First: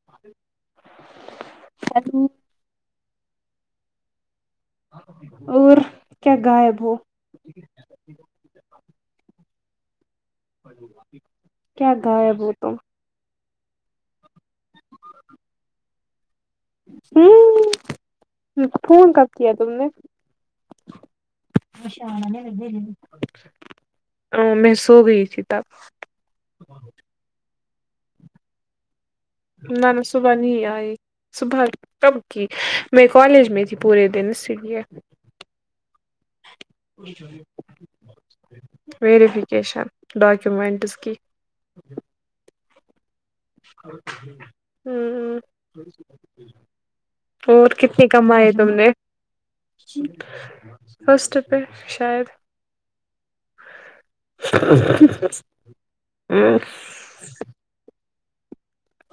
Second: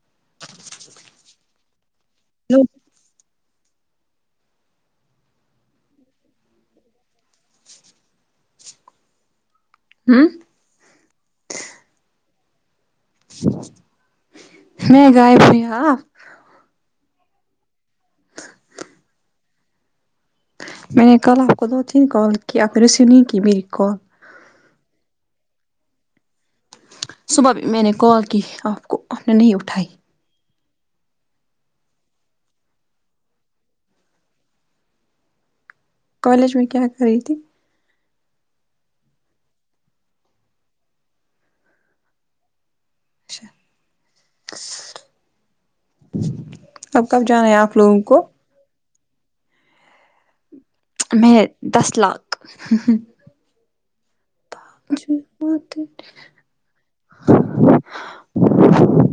[unintelligible] نو اور کیا غائب ہو ہوں کیا غایب وہ تو میں غائب ہوئی ہاں ہمم مکو فون کب کیا تم نے میں نے کل آپ کو دو تین کال کی آپ نے ریسیو نہیں کی میری کال ا میں سو گئی تھی تب صبح بھی میں نے کال کی آپ کو آپ نے نہیں اٹھائی میں نے صبح نہیں ائی صبح تب کی میں کالج میں تھی پورے دن اسی لیے کالج میں کیا کر رہی تھی ویریفکیشن ڈاکومینٹس اسکی اچھا اب کب جانا ہے اور آپ لوگوں کتنے کو کمائی تم نے میں فسٹ پہ دس شاید لاکھ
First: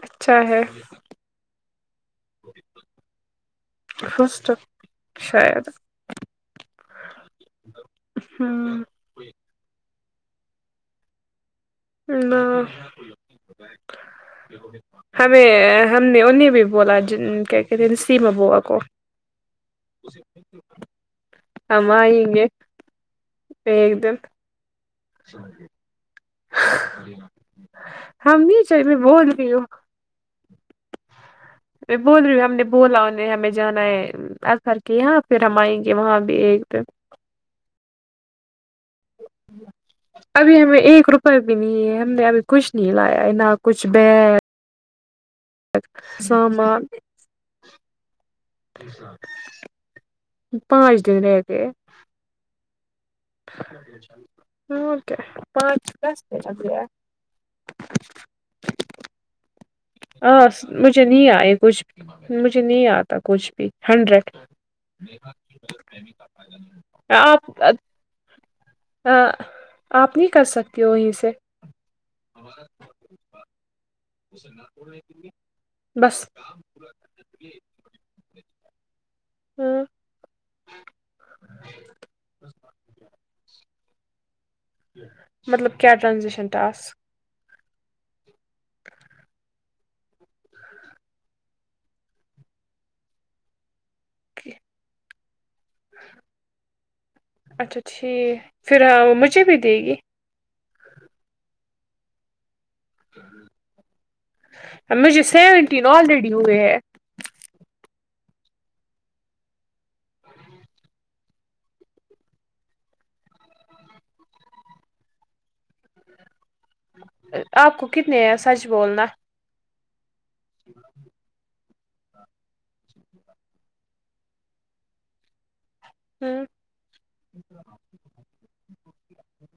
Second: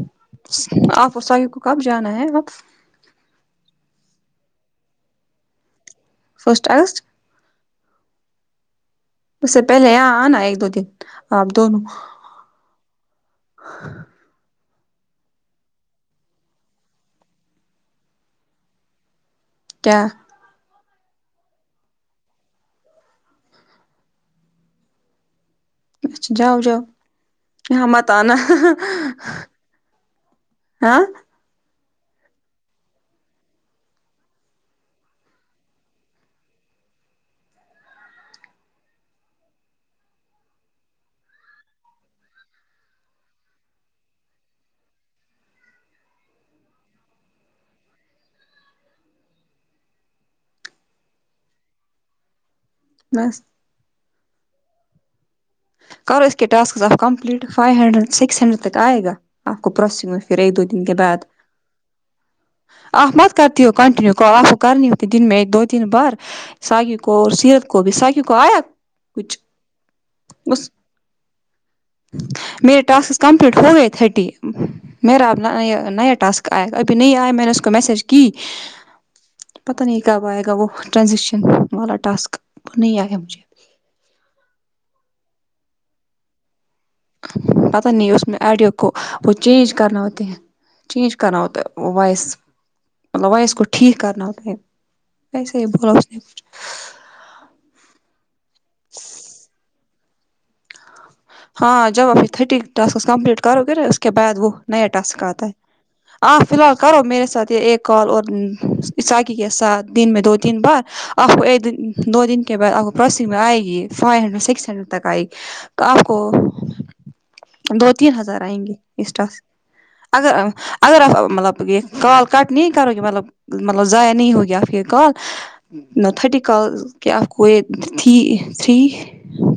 اچھا ہے آپ [unintelligible] و صاح کو کب جانا ہے آپ فسٹ شاید فسٹ اگستٹ ہاں اس سے پہلے آ آنا ایک دو دن آپ دونوں نہ ہمیں ہم نے انہیں بھی بولا جن کیا کہتے ہیں نسیما بوا کو کیا ہم آئیں گے ایک دن اچھا اچھا جاؤ جاؤ یہاں مت آنا ہم نہیں چل میں بول رہی ہوں ہاں میں بول رہی ہوں ہم نے بولا انہیں ہمیں جانا ہے ا ظہر کے یہاں پھر ہم آئیں گے وہاں بھی ایک دن ابھی ہمیں ایک روپے بھی نہیں ہے ہم نے ابھی کچھ نہیں لایا نہ کچھ بیگ سامان کے ساتھ پانچ دن رہ گے ہے بس ہاں اور کے کرو اس کے ٹاسک آپ complete five hundred six hundred تک آئے گا آپ کو پروسی میں پھر ہاں ایک دو دن کے مجھے بعد نہیں آئے کچھ بھی مجھے نہیں آتا آپ مت کچھ کرتی بھی ہو کنٹینیو کال ہنڈریڈ آپ کرنی ہوتی دن میں دو تین بار ساگو کو اور سیرت کو بھی ساگو کو آیا ہا کچھ آپ نہیں کر بس سکتی ہو اسے میرے ٹاسک کمپلیٹ ہو گئے تھ رٹی میرا اب نیا بس ٹاسک آیا ابھی نہیں آیا میں نے اس کو میسج کی ہاں پتہ نہیں کب آئے گا وہ ٹرانزیکشن والا ٹاسک تو نہیں آئے گا مجھے مطلب کیا ٹرانزیشن ٹاسک پتہ نہیں اس میں آڈیو کو وہ چینج کرنا ہوتے ہیں چینج کرناؤ تو وائس مطلب وائس گو ٹھیک کرنؤ تو ویسے ہی بولو اس نے کچھ اچھا ٹھیک ہے پھر مجھے بھی دے گی ہاں جا ابھی تھرٹی ٹاسکس کمپلٹ کرو گے اس کے بعد وہ نیا مجھے ٹاسک آتا ہے سیونٹین آلریڈی فی ہوئے الحال ہے کرو میرے ساتھ ایک کال اور عیساکی کے ساتھ دن میں دو تین بار آپ کو ایک دن دو دن کے بعد آپ کو پروسنگ میں آئے گی فائیو ہنڈریڈ سکس ہنڈریڈ تک آئے گی تو آپ کو آپ کو دو تین کتنے ہیں ہزار آئیں سچ گے بولنا اس ٹاسک اگر اگر آپ مطلب یہ کال کٹ نہیں کرو گے مطلب مطلب ضائع نہیں ہوگی آپ کی کال نا ہ تھرٹی کالس کیا آپ کو یہ تھری تھری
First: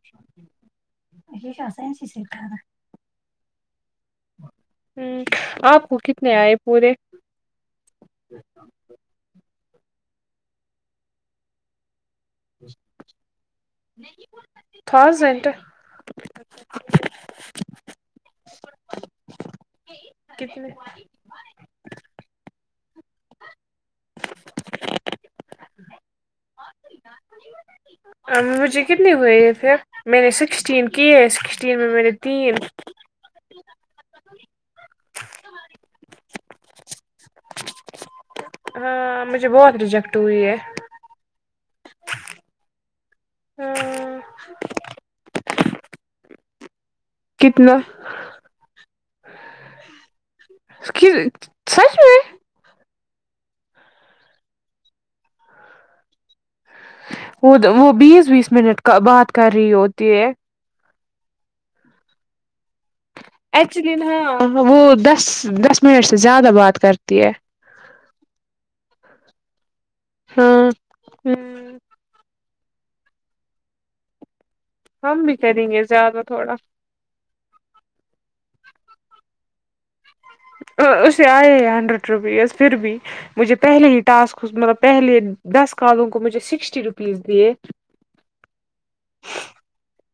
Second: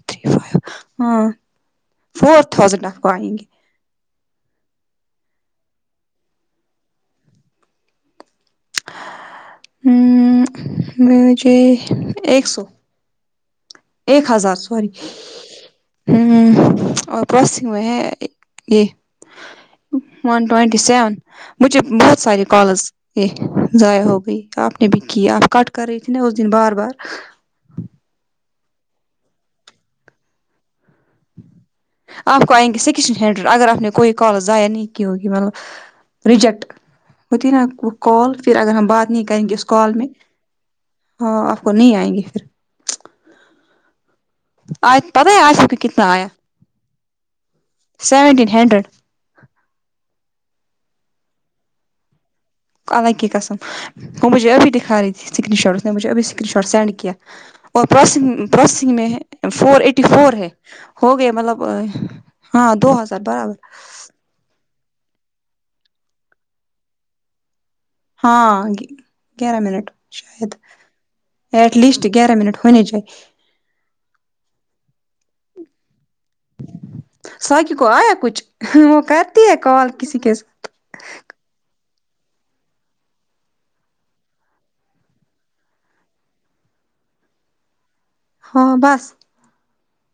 تھری فائیو ہاں اسے رکھ پائینگے ہوں آپ کو کتنے آئے پورے ہوں لوجی ایک سو ایک ہزار سوری تھاؤزینڈ ہوں اور پرسوں ہوئے ہے یہ وان کتنے ٹوئنٹی سیون مجھے بہت سارے کالس یہ ضائع ہو گئی آپ نے بھی کی آپ کٹ کر رہی تھی نا اس دن بار بار مجھے کتنی ہوئے ہے پھر میں نے سکسٹین کی ہے سکسٹین میں میرے تین کش ہینڈ اگر آپ نے کو کالج ضائع نہیں کی ہوگی مطلب ریجیکٹ ہوتی نا کال پھر اگر ہم بات ہاں نہیں مجھے کریں گے اس بہت کال میں ریجیکٹ ہوئی ہے ہاں آپ کو نہیں آئیں گے پھر ہاں آج ابھی عائشہ کو کتنا آیا سیونٹین ہنڈریڈ اس کی سج میں اللہ کی قسم وہ مجھے ابھی دکھا رہی تھیاسکرین شاٹ اسنے مجھے ابھی سکرین شاٹ سینڈ کیا وہ اور وہ بیس پروسنگ بیس منٹ پروسیسنگ کا میں بات کر رہی فور ایٹی ہوتی فور ہے ہو گئے مطلب ہاں دو ہزار برابر ایکچولی نا وہ دس دس منٹ سے زیادہ بات کرتی ہے ہاں گیہ گیارہ منٹ شاید ہاں ہ ایٹ لیسٹ گیارہ منٹ ہونے چائے ہم بھی کریں گے زیادہ تھوڑا ساقی کو آیا کچھ وہ کرتی ہے کال کسی کسی ا اسے آے ہیں ہنڈرریڈ روپیز پھر بھی مجھے پہلے ہی ٹاسک مطلب پہلے دس کالوں کو مجھے سکسٹی روپیز دیے ہاں بس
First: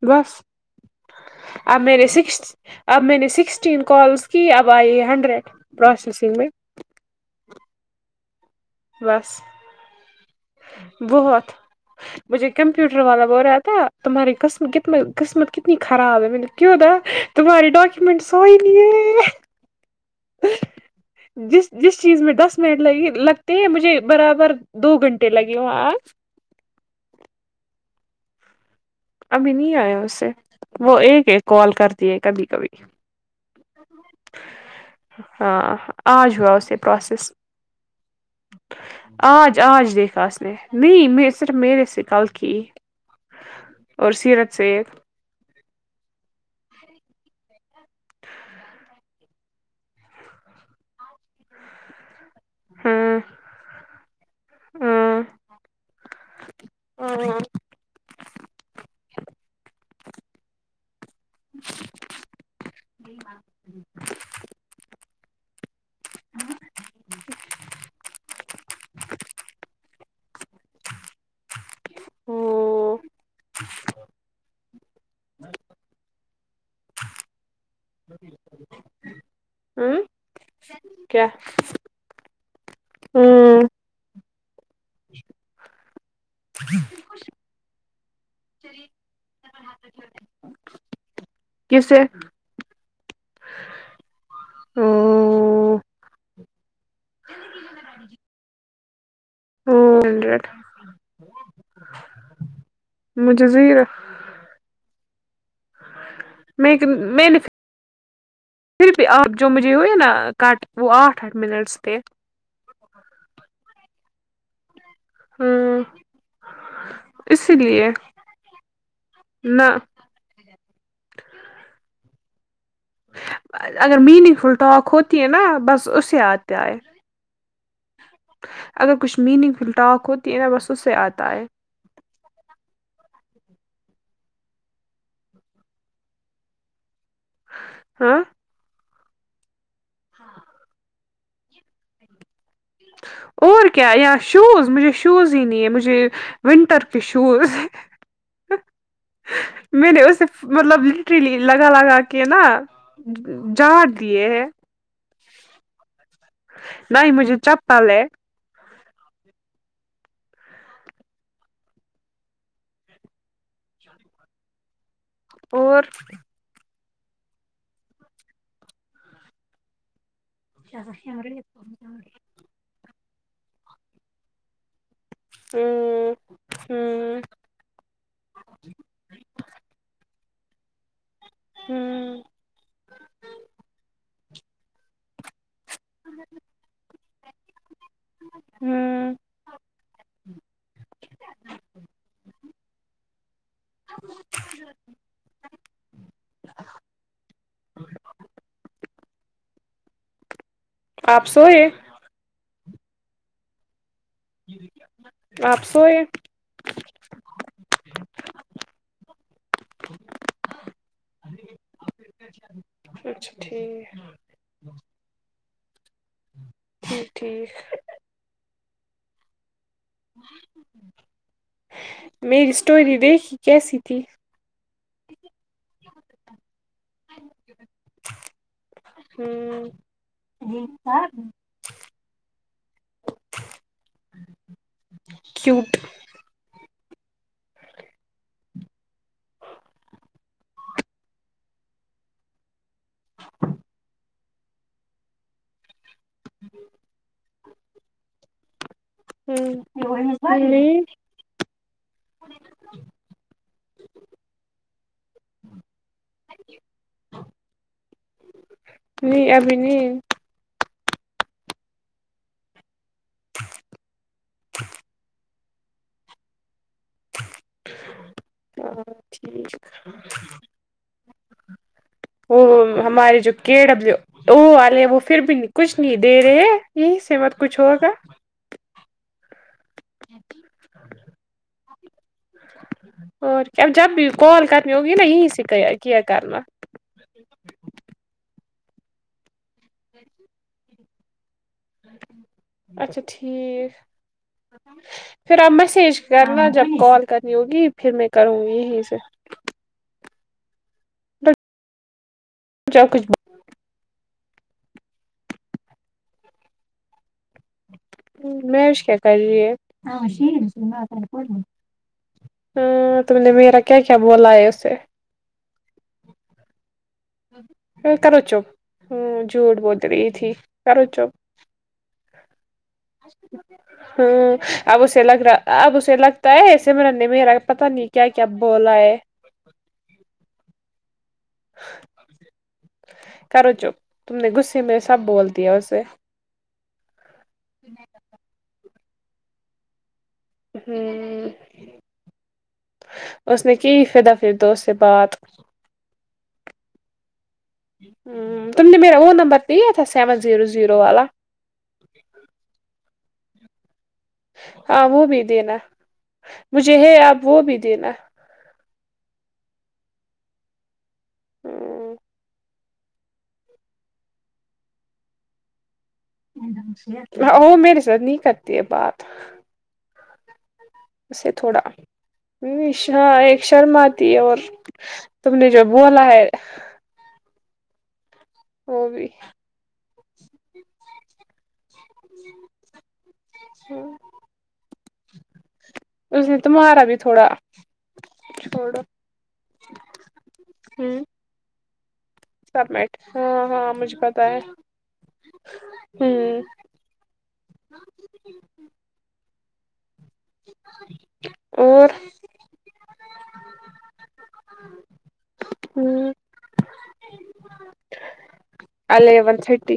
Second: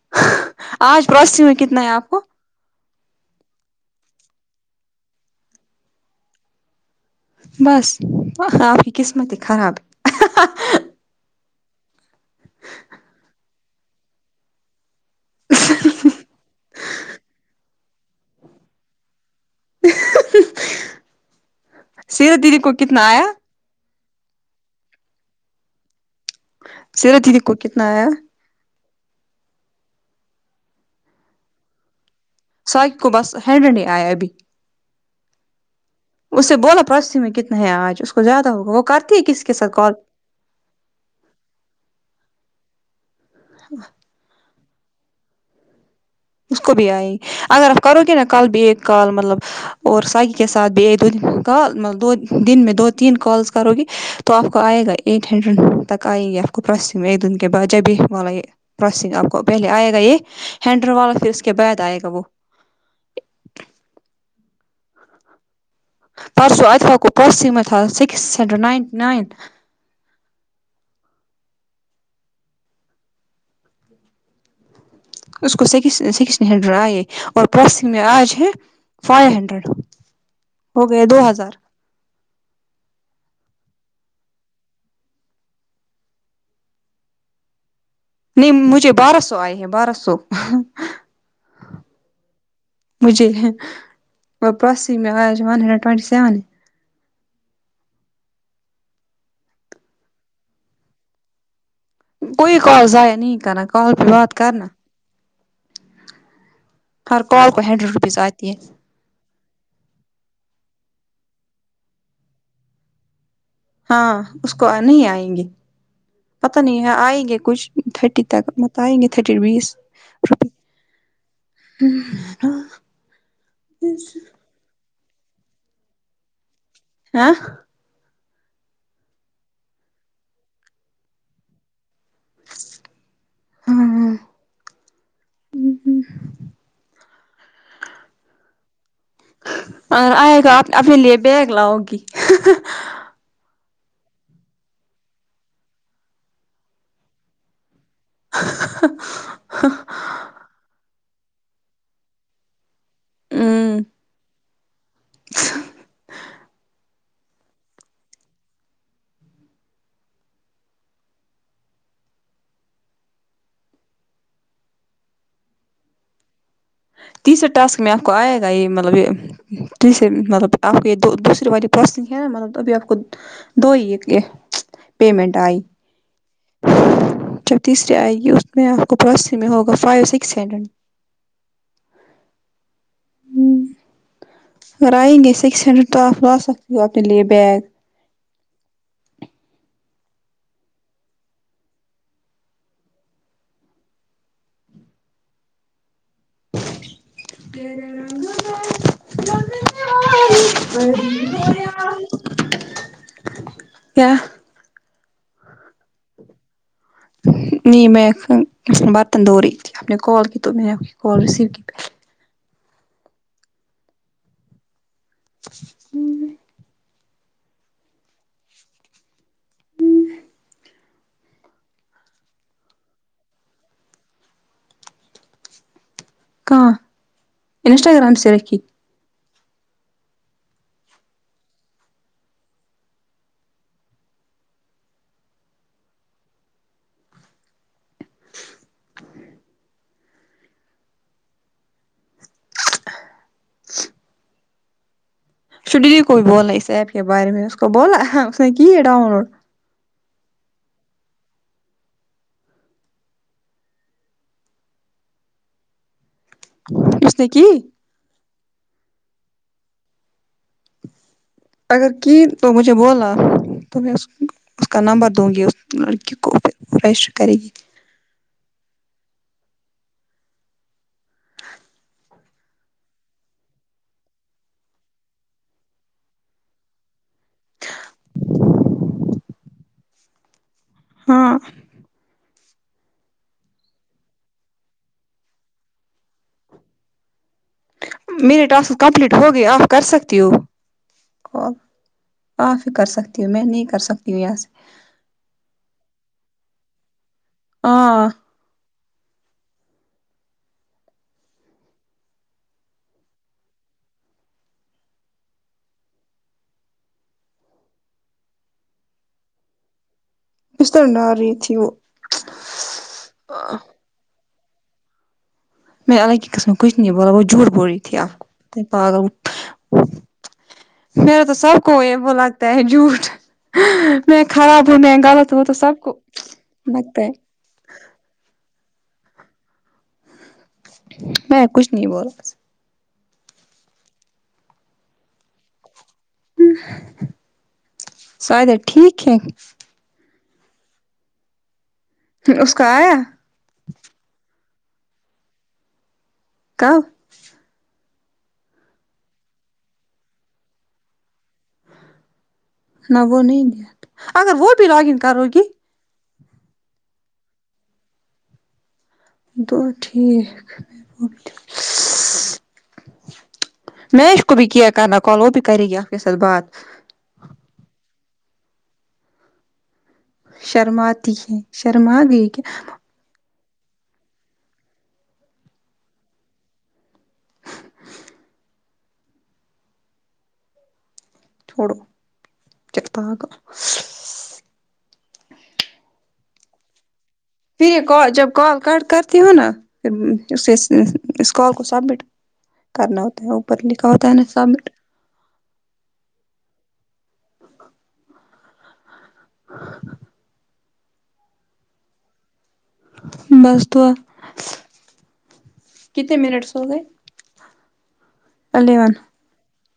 بس آج پروسیسنگ میں اب کتنا ہے نے آپ کو سکس اب میں نے سکسٹین کالس کی اب آئی ہنڈریڈ پروسیسنگ میں بس آپ کی قسمت ہی بس خراب بہت مجھے کمپیوٹر والا بول رہا تھا تمہاری قس قسمت کتنی خراب ہے میں نے کیوں با تمہارے ڈاکومینٹس سائن نہیں ہے ہ ہ جس جس چیز میں دس منٹ لگی آیا لگ ٹی ہیں مجھے برابر دو گھنٹے لگے وہاں شرط دیدی کے کتنا آیا ابھی نہیں آیا اوسے وہ ایک ایک کال کر تی ہے کبھی کبھی سائڈ کو بس ہینڈرڈ نہیں آیا ابھی ہاں ہاں آج اس ہوا سے اسے بولا پروسی پراسیس میں کتنا ہے آج اس کو زیادہ ہوگا وہ کرتی ہے کسی کے آج ساتھ کال آج دیکھا اس نے نہیں میں صرف میرے سے کل کی [unintelligible] اور سیرت سے اس کو بھی آئی اگر آپ کرو کہ ن کال بی کال مطلب اور ساگی کے ساتھ بھی دو دن کال مطلب دو دن میں دو تین ہاں کالس کرو گے تو آپ کو آئے گا ایٹ ہاں ہنڈریڈ تک آئیں گے کپرسسیم دن کے بعد جب [unintelligible] والا یہ پروسسنگ آپ کو پہلے آئے گا یہ ہینڈر والا پھر اس کے بعد آئے گا وہ ج [inaudible] پرسو اچھا آپ کو پروس میں تھا سکس ہنڈریڈ نائنٹی نائن ہ ہوں اس کو سکس سکس نے ڈراے ہے اور پس آج ہے فائیو ہنڈریڈ ہوں ہو گئے کیا دو ہزار [inaudible] نہیں مجھے بارہ سو آئی ہے بارہ سو کیسے مجھے وہ پراسی میں آیا ون ہنڈریڈ ٹوئونٹی سیون ہے ہو ٹھا کوئی کالز ائے نہیں کنا زیرو کال پہ بات کرنا میں ہر میں نے کال کو ہنڈریڈ روپیز آتی ہے پھر بھی آپ جو مجھے ہوئیے نا کٹ وہ آٹھ آٹھ منٹس تھے ہاں اس کو نہیں آئیں گے ہاں پتا نہیں ہے آئیں گے اسی کچھ لیے تھرٹی تک مت آئیں گے تھرٹی نہ بیس ہ نا [inaudible] اگر میننگ فل ٹاک ہوتی ہے نا بس اسے آتے آئے ہاں اگر کچھ میننگ فل ٹاک ہوتی ہے نا بس اس سے آتا ہے ہمم ہمم ہمم ہاں آئے گا اپنے لیے بیگ لاؤ گی اور کیا یاں شوز مجھے شوز ہی نہیں ہے مجھے ونٹر کے شوز ه ہا ہا ہا میں نے اسے مطلب لٹریلی لگا لگا کے نا جاڑ دیے ہے اچھا نہیں مجھے چپل ہے اور تیسرے ٹاسک میں آپ کو آئے گا یہ مطلب یہ تیسرے مطلب آپ کو یہ دوسرے والی پسن ہے نا مطلب ابھی آپ کو دو ہی پیمنٹ آئی ہوں ہوں جب تیسرے آئے گی اس میں آپ کو پروسس میں ہوگا فائیو سکس ہینڈریڈ ہوں ہمم اگر آئیں گے سکس ہنڈریڈ تو آپ لا سکتے ہو اپنے لیے بیگ ہوں [unintelligible] آپ سوئے کیا آپ سوئے نہیں میں برتن دھو رہی تھی آپ نے کال کی تو میں نے کال ریسیو کی پ اچھا ٹھیک ہوں جی ٹھیک میری اسٹوری دیکھی کیسی تھی کہاں انسٹاگرام سےیرک ہی ہوں ج تھا کیوٹ [inaudible] ش ڈیلی کو بھی بولنا ہے اس ایپ کے بارے میں اس کو بولا اس نے کی ہے ڈاؤن لوڈ ہیلو ممی اس نے کی نہیں ابھی نہیں اگر کی تو مجھے بولا تو میں اس کا نمبر دوں گی لڑکی کو پھر رجسٹر کرے گی ہاں تھیک وہ ہماری جو کے ڈبلو او والے وہ پھر بھی کچھ نہیں دے رہے یہی سے مت کچھ ہوگا ہاں اور کیا اب جب بھی کال کرنی ہوگی نا یہیں سے کیا کیا کرنا میرا ٹاسک کمپلیٹ ہوگیا آف کر سکتی ہو آپ ہی کر اچھا سکتی ہوں میں نہیں ٹھیک کر سکتی ہوں یہاں سے پھر آپ میسج کرنا جب کال کرنی ہوگی پھر ہاں میں کروں گی یہیں سے جاؤ کچھ میش کیا کر رہی ہے تاشیر بستر میں ڈال رہی تھی وہ ہاں تم نے میرا کیا کیا بولا ہے اسے اللہ کی قسم کچھ نہیں بولا وہ جھوٹ بول رہی تھی آپ کرو چپ ہ جھوٹ بول کو [unintelligible] رہی تھی کرو چپ میرا تو سب کو ہے وہ لگتا ہے جھوٹ میں ہوں خراب ہوں اب میں اسے لگ غلط ہوں تو رہا اب سب کو اسے لگتا ہے ایسے میںر لگتا نے ہے میرا پتا نہیں کیا کیا بولا ہے میں کچھ نہیں بولا کرو چپ تم نے غصے میں سب بول دیا اسے سارے ٹھیک ہے ہوں اس کا آیا اس نے کی فدا فرد اس سے بات کب ہ تم نے میرا وہ نمبر پیا تھا سیون زیرو زیرو والا نہ وہ نہیں دیا اگر وہ بھی لاگ ہاں ان بھی کرو گی دینا مجھے ہے آپ وہ بھی دینا جی ٹھیک ہمم میش کو بھی کیا کرنا کال وہ بھی کر گی آپ کے ساتھ بات وہ میرے ساتھ نہیں کرتی یہ بات شرماتی اسے ہے تھوڑا شرم گئی کیا ہاں ایک شرم آتی ہے اور تم نے جو بولا ہے وہ بھی چوڑو چتا آگ ہمم، اس نے تمہارا بھی تھوڑا پھر یہ کال جب کال چھوڑو کٹ کرتی ہوں نا پھر اس کے ہمم، اس کال کو سبمٹ سبمٹ کرنا ہوتا ہے اوپر لکھا ہوتا ہے نا سبٹ ہمم ہاں اور بس دعا ہمم کتے منٹس ہو گئے الیون تھرٹی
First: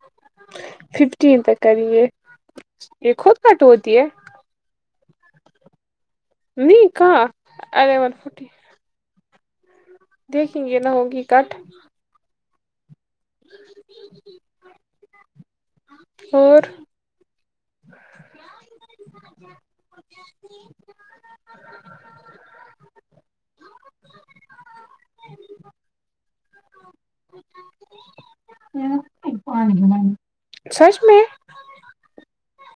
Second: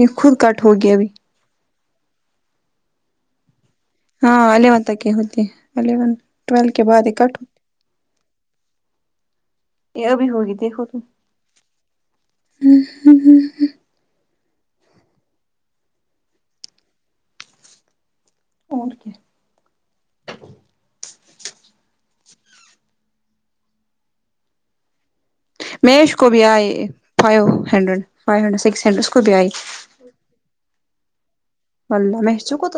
یہ خود کٹ ہوگیا ففٹین تک کریے یہ خود کٹ ہوتی ہے ہاں الیون تک ہی ہوتی ہے الیون ٹویلو کے نہیں بعد کہاں اکٹ الیون فورٹی ہوتی، یہ ابھی ہوگی دیکھیں گے دیکھو نہ تم ہوگی کٹ اور اور کیا کی مہیش کو بھی آئی five hundred five hundred six hundred اس کو بھی آئی سچ میں ولہ میںحچو کوت